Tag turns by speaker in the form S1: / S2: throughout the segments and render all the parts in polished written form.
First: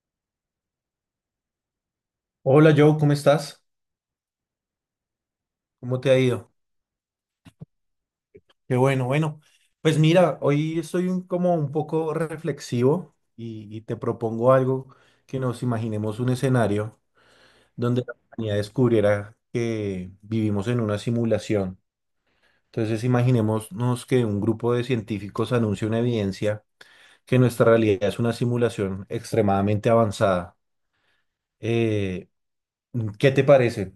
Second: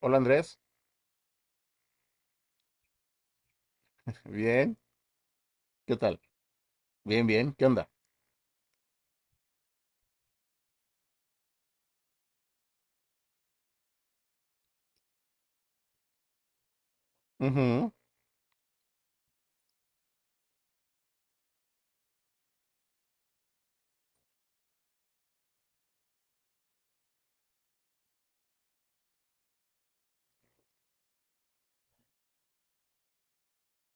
S1: Hola Andrés,
S2: Hola Joe, ¿cómo estás?
S1: bien, ¿qué
S2: ¿Cómo te
S1: tal?
S2: ha ido?
S1: Bien, bien, ¿qué onda?
S2: Qué bueno, bueno. Pues mira, hoy estoy como un poco reflexivo y te propongo algo que nos imaginemos un escenario
S1: Ujú.
S2: donde la humanidad descubriera que vivimos en una simulación. Entonces imaginémonos que un grupo de científicos anuncia una evidencia que nuestra realidad es una simulación extremadamente avanzada. Eh, ¿Qué te parece?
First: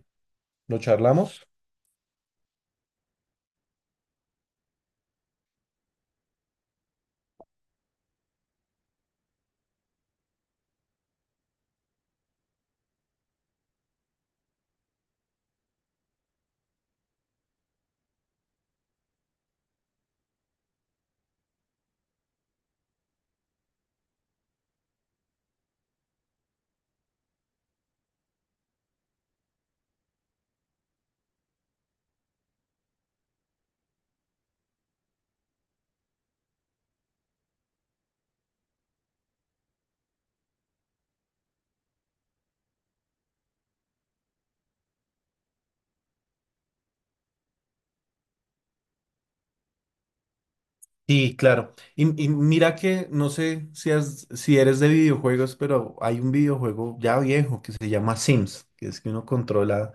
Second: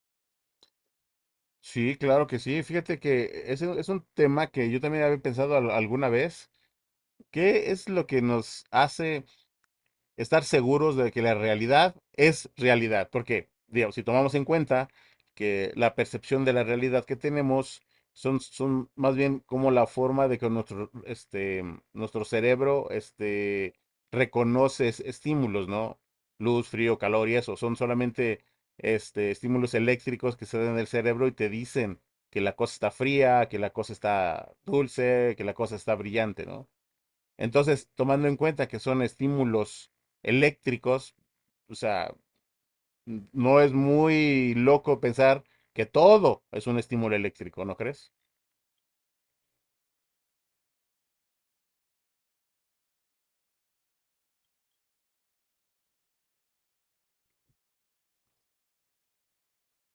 S2: ¿Lo charlamos?
S1: Sí, claro que sí. Fíjate que ese es un tema que yo también había pensado alguna vez. ¿Qué es lo que nos hace estar seguros de que la realidad es realidad? Porque, digamos, si tomamos en cuenta que la percepción de la realidad que tenemos son más bien como la forma de que nuestro, este, nuestro cerebro este, reconoce estímulos, ¿no? Luz, frío, calor y eso, son solamente este, estímulos eléctricos que se dan en el cerebro y te dicen que la cosa está fría, que la cosa está dulce, que la cosa está brillante, ¿no? Entonces, tomando en cuenta que son estímulos eléctricos, o sea, no es muy loco pensar que todo es un estímulo eléctrico, ¿no crees?
S2: Sí, claro. Y mira que no sé si eres de videojuegos, pero hay un videojuego ya viejo que se llama Sims, que es que uno controla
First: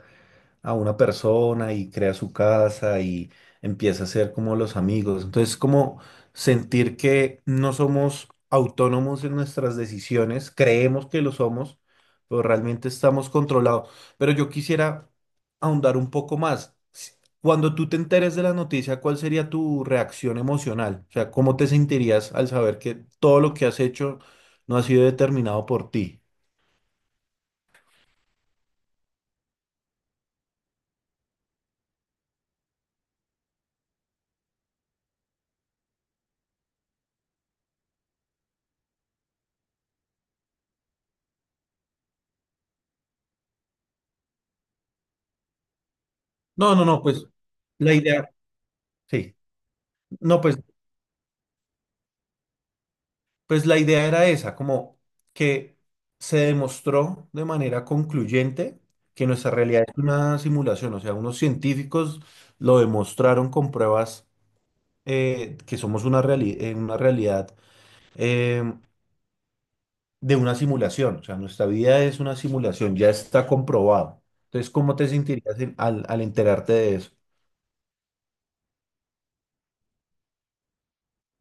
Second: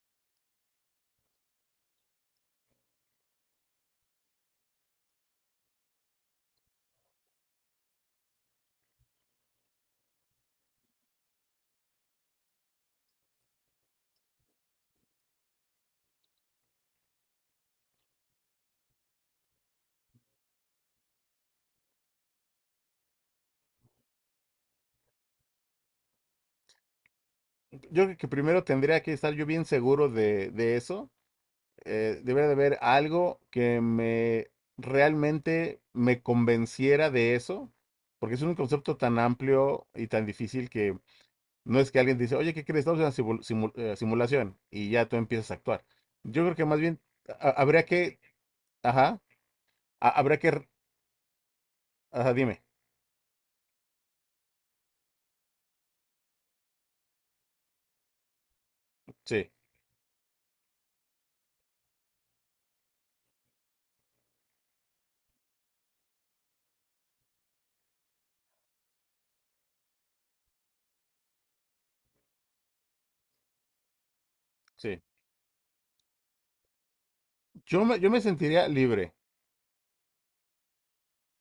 S2: a una persona y crea su casa y empieza a ser como los amigos. Entonces, como sentir que no somos autónomos en nuestras decisiones, creemos que lo somos, pero realmente estamos controlados. Pero yo quisiera ahondar un poco más. Cuando tú te enteres de la noticia, ¿cuál sería tu reacción emocional? O sea, ¿cómo te sentirías al saber que todo lo que has hecho no ha sido determinado por ti?
S1: Yo creo que primero tendría que estar yo bien seguro de eso. Debería de haber algo que me realmente me convenciera de eso, porque es un concepto tan amplio y tan difícil que no es que alguien te dice, oye, ¿qué crees? Estamos en una simulación y ya tú empiezas a actuar. Yo creo que
S2: No,
S1: más
S2: no,
S1: bien
S2: no, pues
S1: habría
S2: la
S1: que...
S2: idea,
S1: Ajá.
S2: sí.
S1: Habrá
S2: No,
S1: que...
S2: pues
S1: Ajá, dime.
S2: pues la idea era esa, como que se demostró de manera concluyente que nuestra
S1: Sí,
S2: realidad es una simulación, o sea, unos científicos lo demostraron con pruebas que somos una realidad eh, de una simulación, o sea, nuestra vida es una simulación, ya está comprobado. Entonces, ¿cómo
S1: sí.
S2: te sentirías al, al enterarte de eso?
S1: Yo me sentiría libre,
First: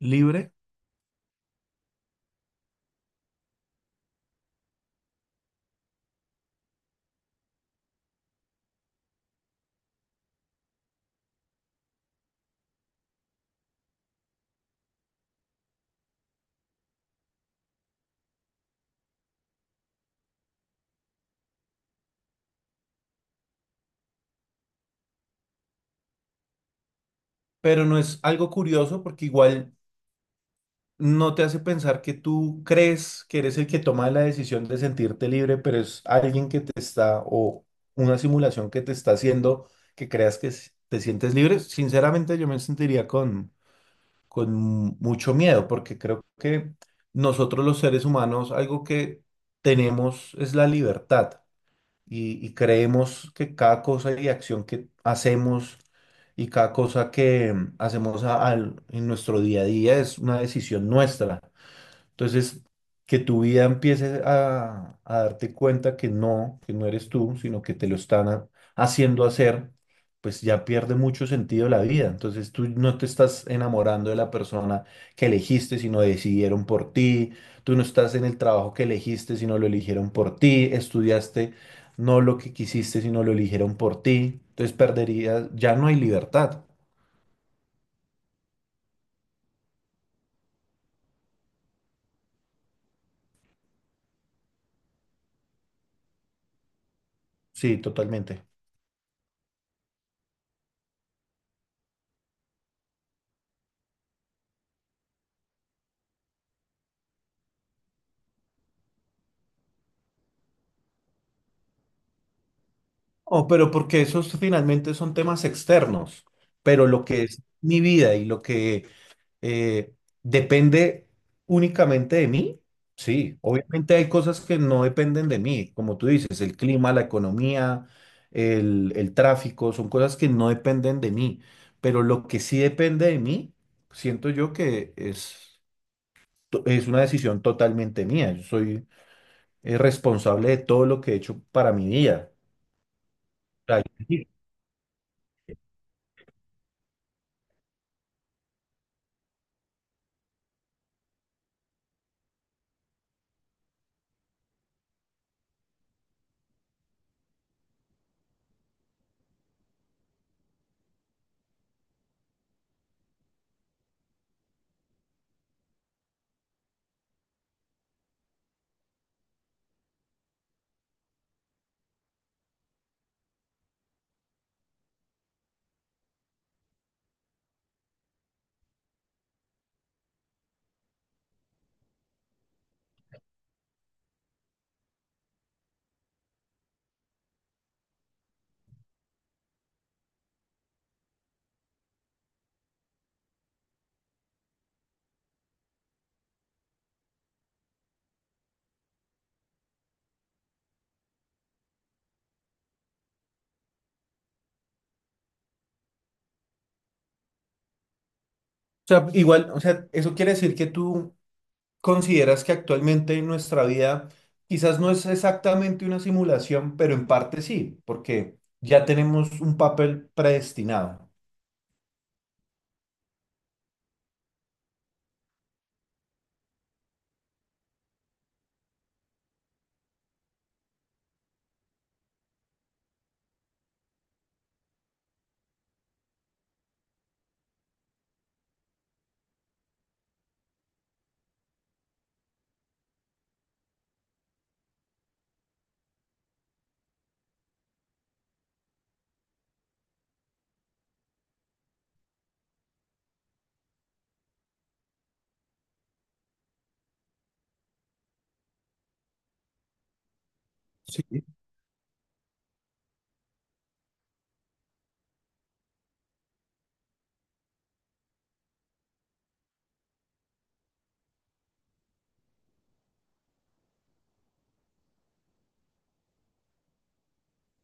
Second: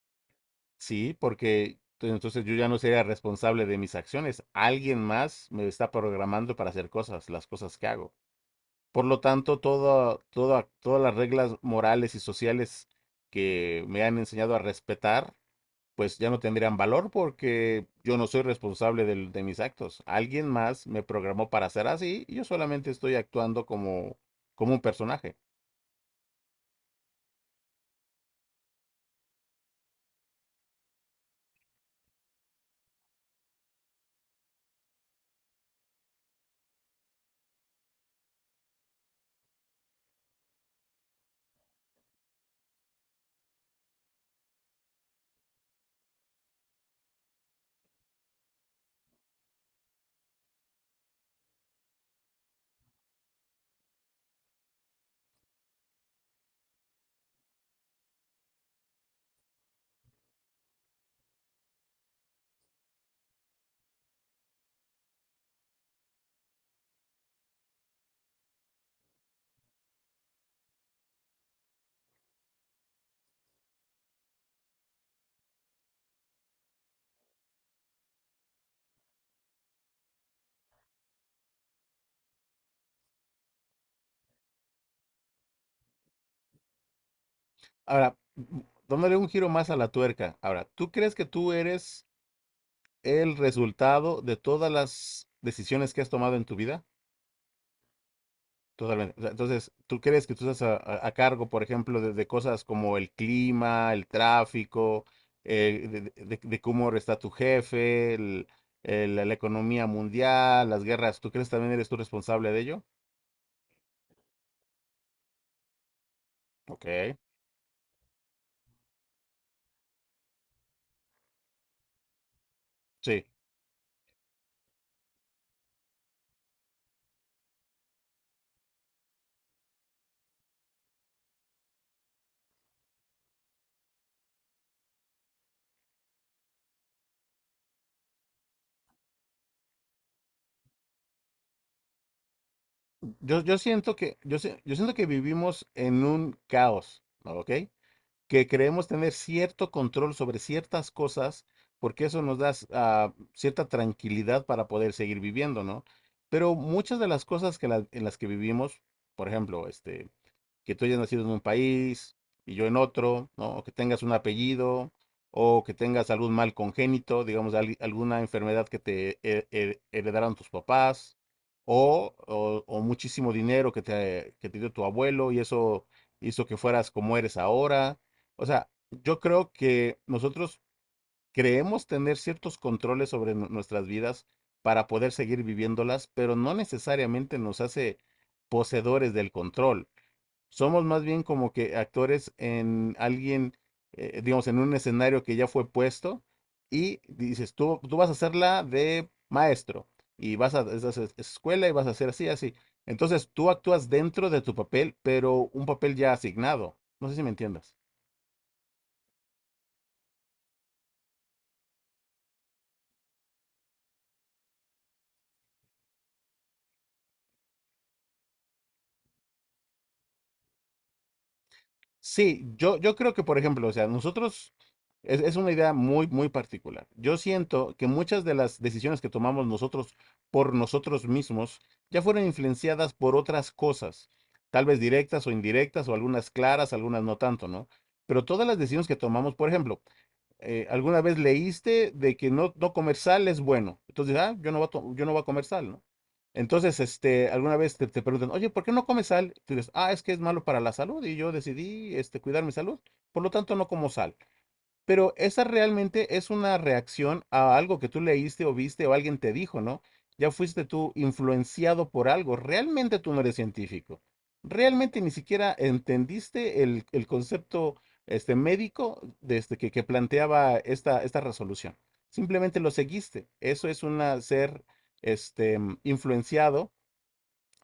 S2: Libre,
S1: sí, porque entonces yo ya no sería responsable de mis acciones. Alguien más me está programando para hacer cosas, las cosas que hago. Por lo tanto, todo, todas las reglas morales y sociales que me han enseñado a respetar, pues ya no tendrían valor, porque yo no soy responsable de mis actos. Alguien más me programó para ser así y yo solamente estoy actuando como, como un personaje.
S2: pero no es algo curioso porque igual no te hace pensar que tú crees que eres el que toma la decisión de sentirte libre, pero es alguien que te está, o una simulación que te está haciendo que creas que te sientes libre. Sinceramente, yo me sentiría con mucho miedo, porque creo que nosotros los seres humanos, algo que tenemos es la libertad y creemos que cada cosa y acción que hacemos y cada cosa que hacemos en nuestro día a día es una decisión nuestra. Entonces, que tu vida empiece a darte cuenta que no eres tú, sino que te lo están haciendo hacer, pues ya pierde mucho sentido la vida. Entonces, tú no te estás enamorando de la persona que elegiste, sino decidieron por ti. Tú no estás en el trabajo que elegiste, sino lo eligieron por ti. Estudiaste no lo que quisiste, sino lo eligieron por ti. Entonces, perderías, ya no hay libertad.
S1: Ahora, dándole un giro más a la tuerca. Ahora, ¿tú crees que tú eres el resultado de todas las decisiones que has tomado en tu vida?
S2: Sí, totalmente.
S1: Totalmente. O sea, entonces, ¿tú crees que tú estás a, a cargo, por ejemplo, de cosas como el clima, el tráfico, de, de cómo está tu jefe, la, la economía mundial, las guerras? ¿Tú crees que también eres tú responsable de ello?
S2: Oh, pero porque esos finalmente son temas externos,
S1: Ok,
S2: pero lo que es mi vida y lo que eh, depende únicamente de mí,
S1: sí.
S2: sí, obviamente hay cosas que no dependen de mí, como tú dices, el clima, la economía, el tráfico, son cosas que no dependen de mí, pero lo que sí depende de mí, siento yo que es, es una decisión totalmente mía, yo soy responsable de todo lo que he hecho para mi vida.
S1: Yo siento que, yo, yo siento que vivimos en un caos, ¿ok? Que creemos tener cierto control sobre ciertas cosas, porque eso nos da, ah, cierta tranquilidad para poder seguir viviendo, ¿no? Pero muchas de las cosas que en las que vivimos, por ejemplo, este, que tú hayas nacido en un país y yo en otro, ¿no? O que tengas un apellido, o que tengas algún mal congénito, digamos, alguna enfermedad que te heredaron tus papás, o o muchísimo dinero que te dio tu abuelo, y eso hizo que fueras como eres ahora. O sea, yo creo que nosotros creemos tener ciertos controles sobre nuestras vidas para poder seguir viviéndolas, pero no necesariamente nos hace poseedores del control. Somos más bien como que actores en alguien, digamos, en un escenario que ya fue puesto, y dices, tú vas a hacer la de maestro y vas a esa escuela y vas a hacer así, así. Entonces, tú actúas dentro de tu papel, pero un papel ya asignado. No sé si me entiendas.
S2: O sea, igual, o sea, eso quiere decir que tú consideras que actualmente en nuestra vida quizás no es exactamente una simulación, pero en parte sí, porque ya tenemos un papel predestinado.
S1: Sí, yo creo que, por ejemplo, o sea, nosotros es una idea muy, muy particular. Yo siento que muchas de las decisiones que tomamos nosotros por nosotros mismos ya fueron influenciadas por otras cosas, tal vez directas o indirectas, o algunas claras, algunas no tanto, ¿no? Pero todas las decisiones que tomamos, por ejemplo, alguna vez leíste de que no, no comer sal es bueno. Entonces, ah, yo no voy a, yo no voy a comer sal, ¿no? Entonces, este, alguna vez te, te preguntan, oye, ¿por qué no comes sal? Tú dices, ah, es que es malo para la salud, y yo decidí, este, cuidar mi salud, por lo tanto no como sal. Pero esa realmente es una reacción a algo que tú leíste o viste o alguien te dijo, ¿no? Ya fuiste tú
S2: Sí,
S1: influenciado por algo. Realmente tú no eres científico. Realmente ni siquiera entendiste el concepto este, médico desde que planteaba esta, esta resolución. Simplemente lo seguiste. Eso es una, ser este, influenciado,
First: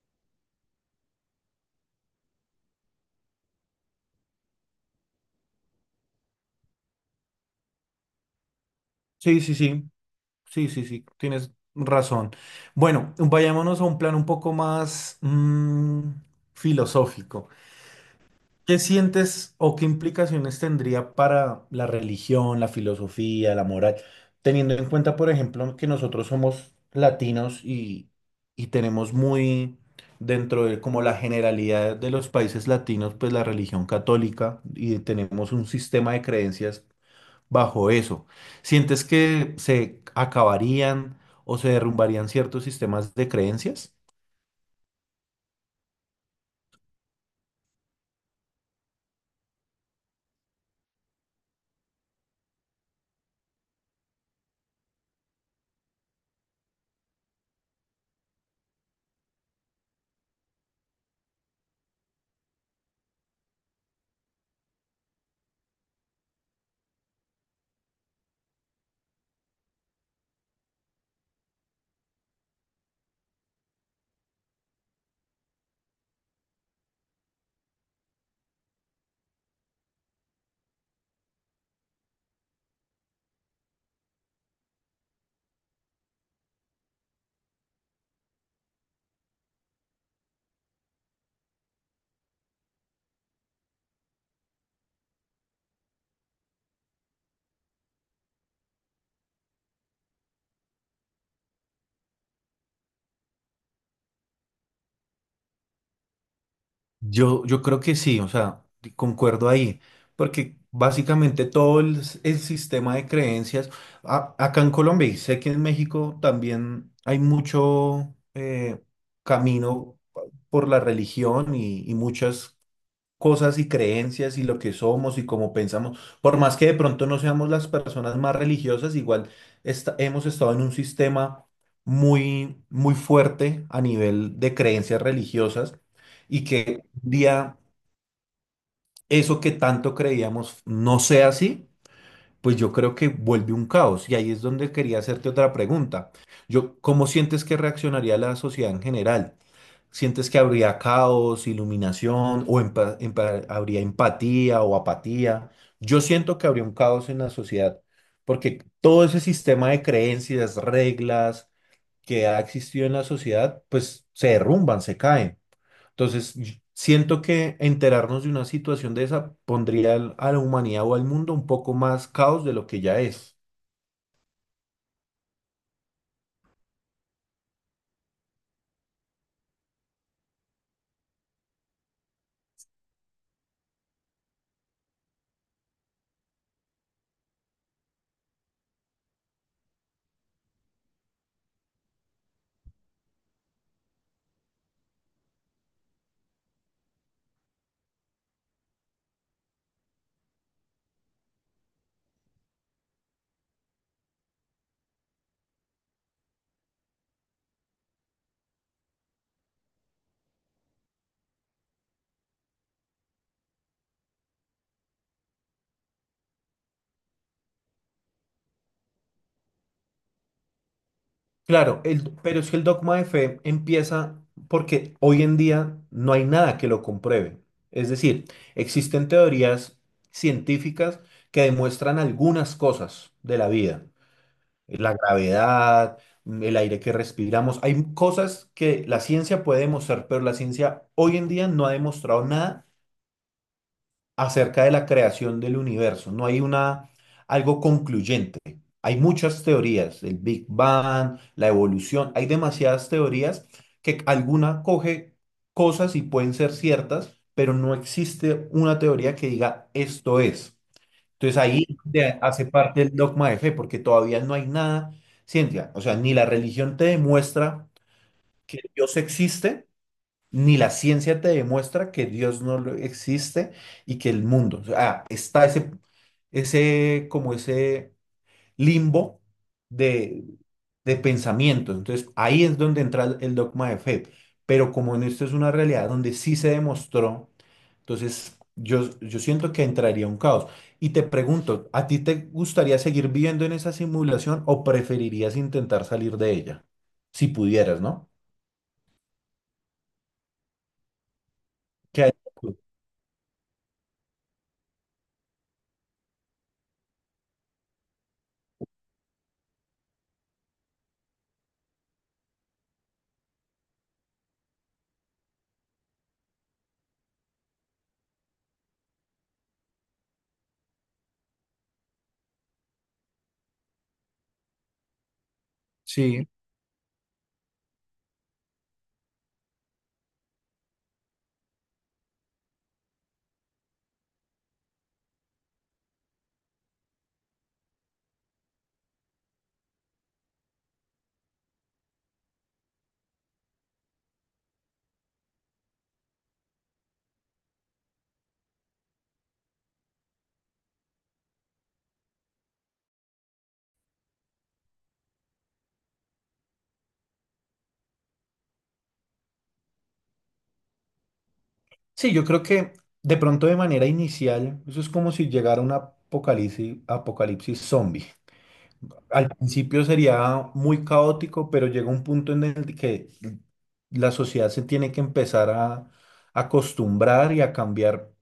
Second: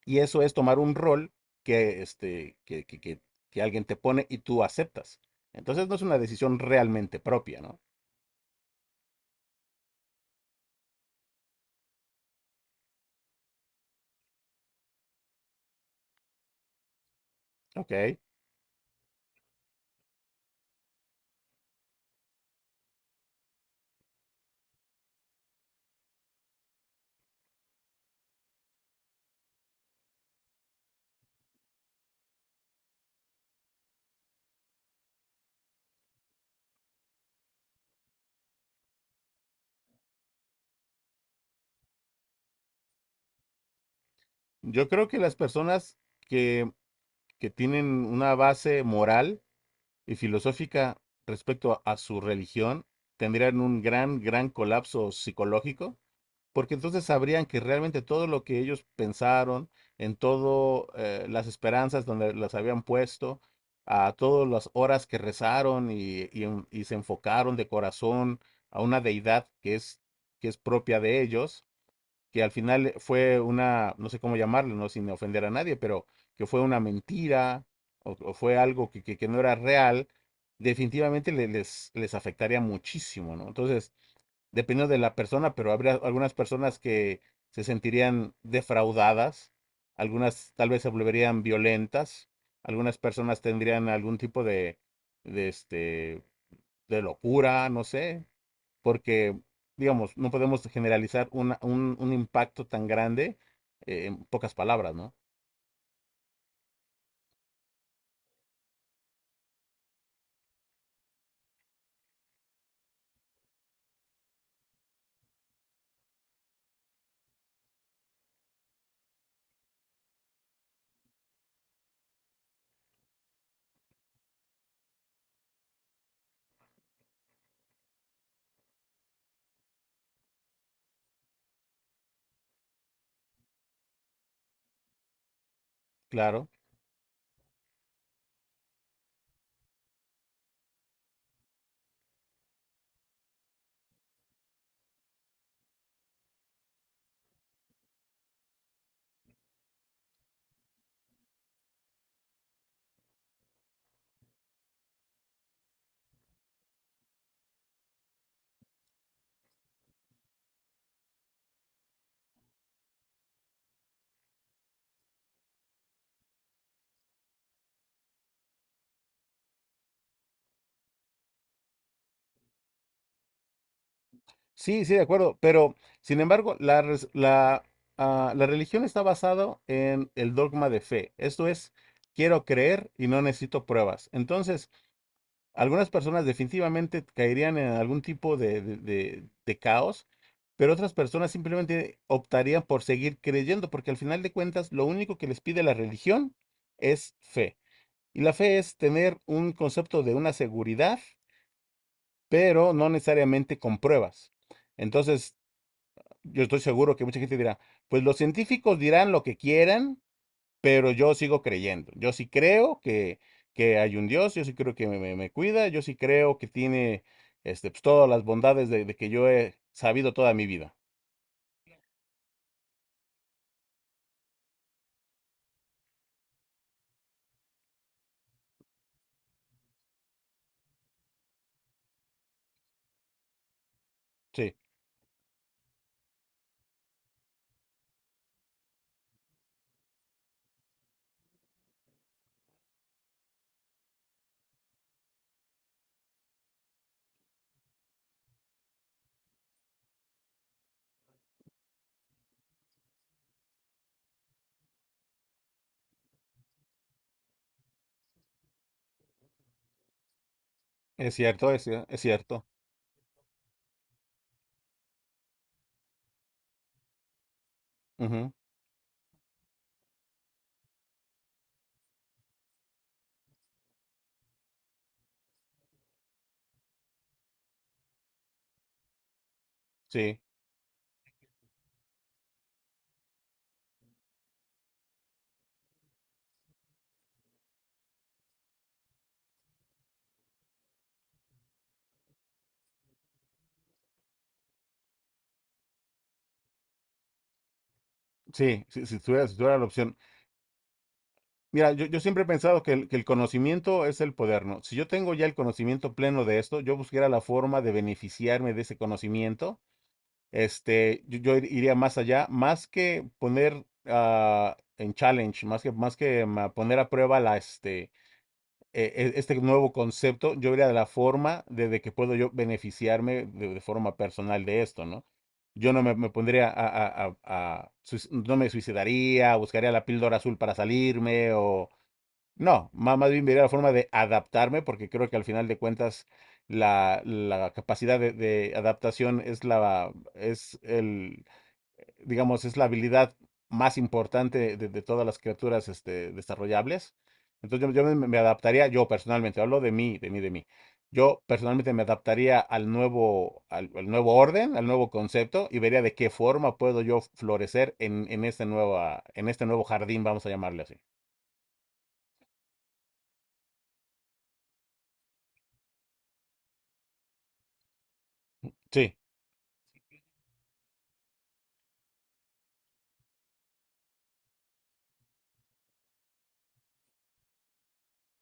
S1: y eso es tomar un rol que, este, que alguien te pone y tú aceptas. Entonces, no es una decisión realmente propia, ¿no?
S2: sí, sí, sí, sí, sí, sí, tienes razón. Bueno, vayámonos a un plan un poco más filosófico.
S1: Ok.
S2: ¿Qué sientes o qué implicaciones tendría para la religión, la filosofía, la moral, teniendo en cuenta, por ejemplo, que nosotros somos latinos y tenemos muy dentro de como la generalidad de los países latinos, pues la religión católica y tenemos un sistema de creencias bajo eso? ¿Sientes que se acabarían o se derrumbarían ciertos sistemas de creencias?
S1: Yo creo que las personas que, que tienen una base moral y filosófica respecto a su religión tendrían un gran, gran colapso psicológico, porque entonces sabrían que realmente todo lo que ellos pensaron, en todo, las esperanzas donde las habían puesto, a todas las horas que rezaron, y y se enfocaron de corazón a una deidad que es propia de ellos, que al final fue una, no sé cómo llamarlo, no, sin ofender a nadie, pero que fue una mentira, o fue algo que, que no era real, definitivamente les, les afectaría muchísimo, ¿no? Entonces, dependiendo de la persona, pero habría algunas personas que se sentirían defraudadas, algunas tal vez se volverían violentas, algunas personas tendrían algún tipo de este, de locura, no sé, porque, digamos, no podemos generalizar un impacto tan grande, en pocas palabras, ¿no?
S2: Yo creo que sí, o sea, concuerdo ahí, porque básicamente todo el sistema de creencias, acá en Colombia y sé que en México también hay mucho camino por la religión y muchas cosas y creencias y lo que somos y cómo pensamos. Por más que de pronto no seamos las personas más religiosas, igual hemos estado en un sistema muy, muy fuerte a nivel de creencias religiosas y
S1: Claro.
S2: que un día eso que tanto creíamos no sea así, pues yo creo que vuelve un caos. Y ahí es donde quería hacerte otra pregunta. Yo, ¿cómo sientes que reaccionaría la sociedad en general? ¿Sientes que habría caos, iluminación o habría empatía o apatía? Yo siento que habría un caos en la sociedad, porque todo ese sistema de creencias, reglas que ha existido en la sociedad, pues se derrumban, se caen. Entonces, siento que enterarnos de una situación de esa pondría a la humanidad o al mundo un poco más caos de lo que ya es.
S1: Sí, sí, de acuerdo, pero sin embargo, la, la, ah, la religión está basada en el dogma de fe. Esto es, quiero creer y no necesito pruebas. Entonces, algunas personas definitivamente caerían en algún tipo de, de caos, pero otras personas simplemente optarían por seguir creyendo, porque al final de cuentas, lo único que les pide la religión es fe. Y la fe es tener un concepto de una seguridad, pero no necesariamente con pruebas. Entonces, yo estoy seguro que mucha gente dirá, pues los científicos dirán lo que quieran, pero yo sigo creyendo. Yo sí creo que hay un Dios, yo sí creo que me, me cuida, yo sí creo que tiene este, pues, todas las bondades de que yo he sabido toda mi vida.
S2: Claro, pero es que el dogma de fe empieza porque hoy en día no hay nada que lo compruebe. Es decir, existen teorías científicas que demuestran algunas cosas de la vida,
S1: Sí.
S2: la gravedad, el aire que respiramos. Hay cosas que la ciencia puede demostrar, pero la ciencia hoy en día no ha demostrado nada acerca de la creación del universo. No hay una, algo concluyente. Hay muchas teorías, el Big Bang, la evolución, hay demasiadas teorías que alguna coge cosas y pueden ser ciertas, pero no existe una teoría que diga esto es.
S1: Es
S2: Entonces
S1: cierto, es,
S2: ahí es
S1: es
S2: donde
S1: cierto.
S2: hace parte el dogma de fe, porque todavía no hay nada, ciencia, o sea, ni la religión te demuestra
S1: Ujú,
S2: que Dios existe, ni la ciencia te demuestra que Dios no lo- existe y que el mundo, o sea, está ese, ese, como ese limbo
S1: sí,
S2: de, de pensamiento. Entonces, ahí es donde entra el dogma de fe. Pero como en esto es una realidad donde sí se demostró, entonces yo siento que entraría un caos. Y te pregunto, ¿a ti te gustaría seguir viviendo en esa simulación o preferirías intentar salir de ella? Si pudieras, ¿no?
S1: sí, si, si tuviera, si tuviera la opción. Mira, yo
S2: ¿Qué harías
S1: siempre he
S2: tú?
S1: pensado que el conocimiento es el poder, ¿no? Si yo tengo ya el conocimiento pleno de esto, yo buscaría la forma de beneficiarme de ese conocimiento. Este, yo iría más allá, más que poner, ah, en challenge, más que, más que, a poner a prueba la, este, este nuevo concepto, yo iría de la forma de que puedo yo beneficiarme de forma personal de esto, ¿no? Yo no me, Me
S2: Sí,
S1: pondría a- no me suicidaría, buscaría la píldora azul para salirme, o no, más bien vería la forma de adaptarme, porque creo que al final de cuentas la, la capacidad de adaptación es la, es el, digamos, es la habilidad más importante de todas las criaturas este, desarrollables. Entonces yo me, me adaptaría, yo personalmente, hablo de mí, de mí, de mí. Yo personalmente me adaptaría al nuevo, al, al nuevo orden, al nuevo concepto, y vería de qué forma puedo yo florecer en esta nueva, en este nuevo jardín, vamos a llamarle así.
S2: sí, yo creo que de pronto de manera inicial, eso es como si llegara un apocalipsis, apocalipsis zombie.
S1: Sí,
S2: Al principio sería muy caótico, pero llega un punto en el que la sociedad se tiene que empezar a acostumbrar y a cambiar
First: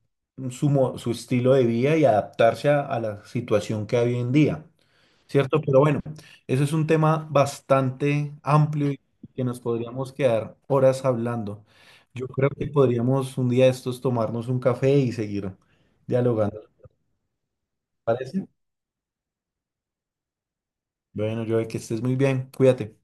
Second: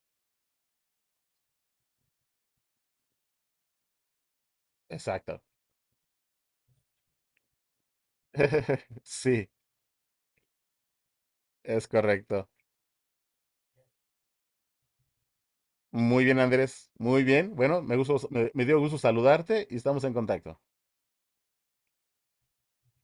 S2: su, su estilo de vida y adaptarse a la situación que hay hoy en día.
S1: exacto.
S2: ¿Cierto? Pero bueno, eso es un tema bastante amplio y que
S1: Sí,
S2: nos podríamos quedar horas hablando.
S1: es
S2: Yo
S1: correcto.
S2: creo que podríamos un día de estos tomarnos un café y seguir
S1: Muy bien,
S2: dialogando, ¿te
S1: Andrés. Muy bien. Bueno, me gustó,
S2: parece?
S1: me dio gusto saludarte y estamos en contacto.
S2: Bueno, yo que estés muy bien, cuídate.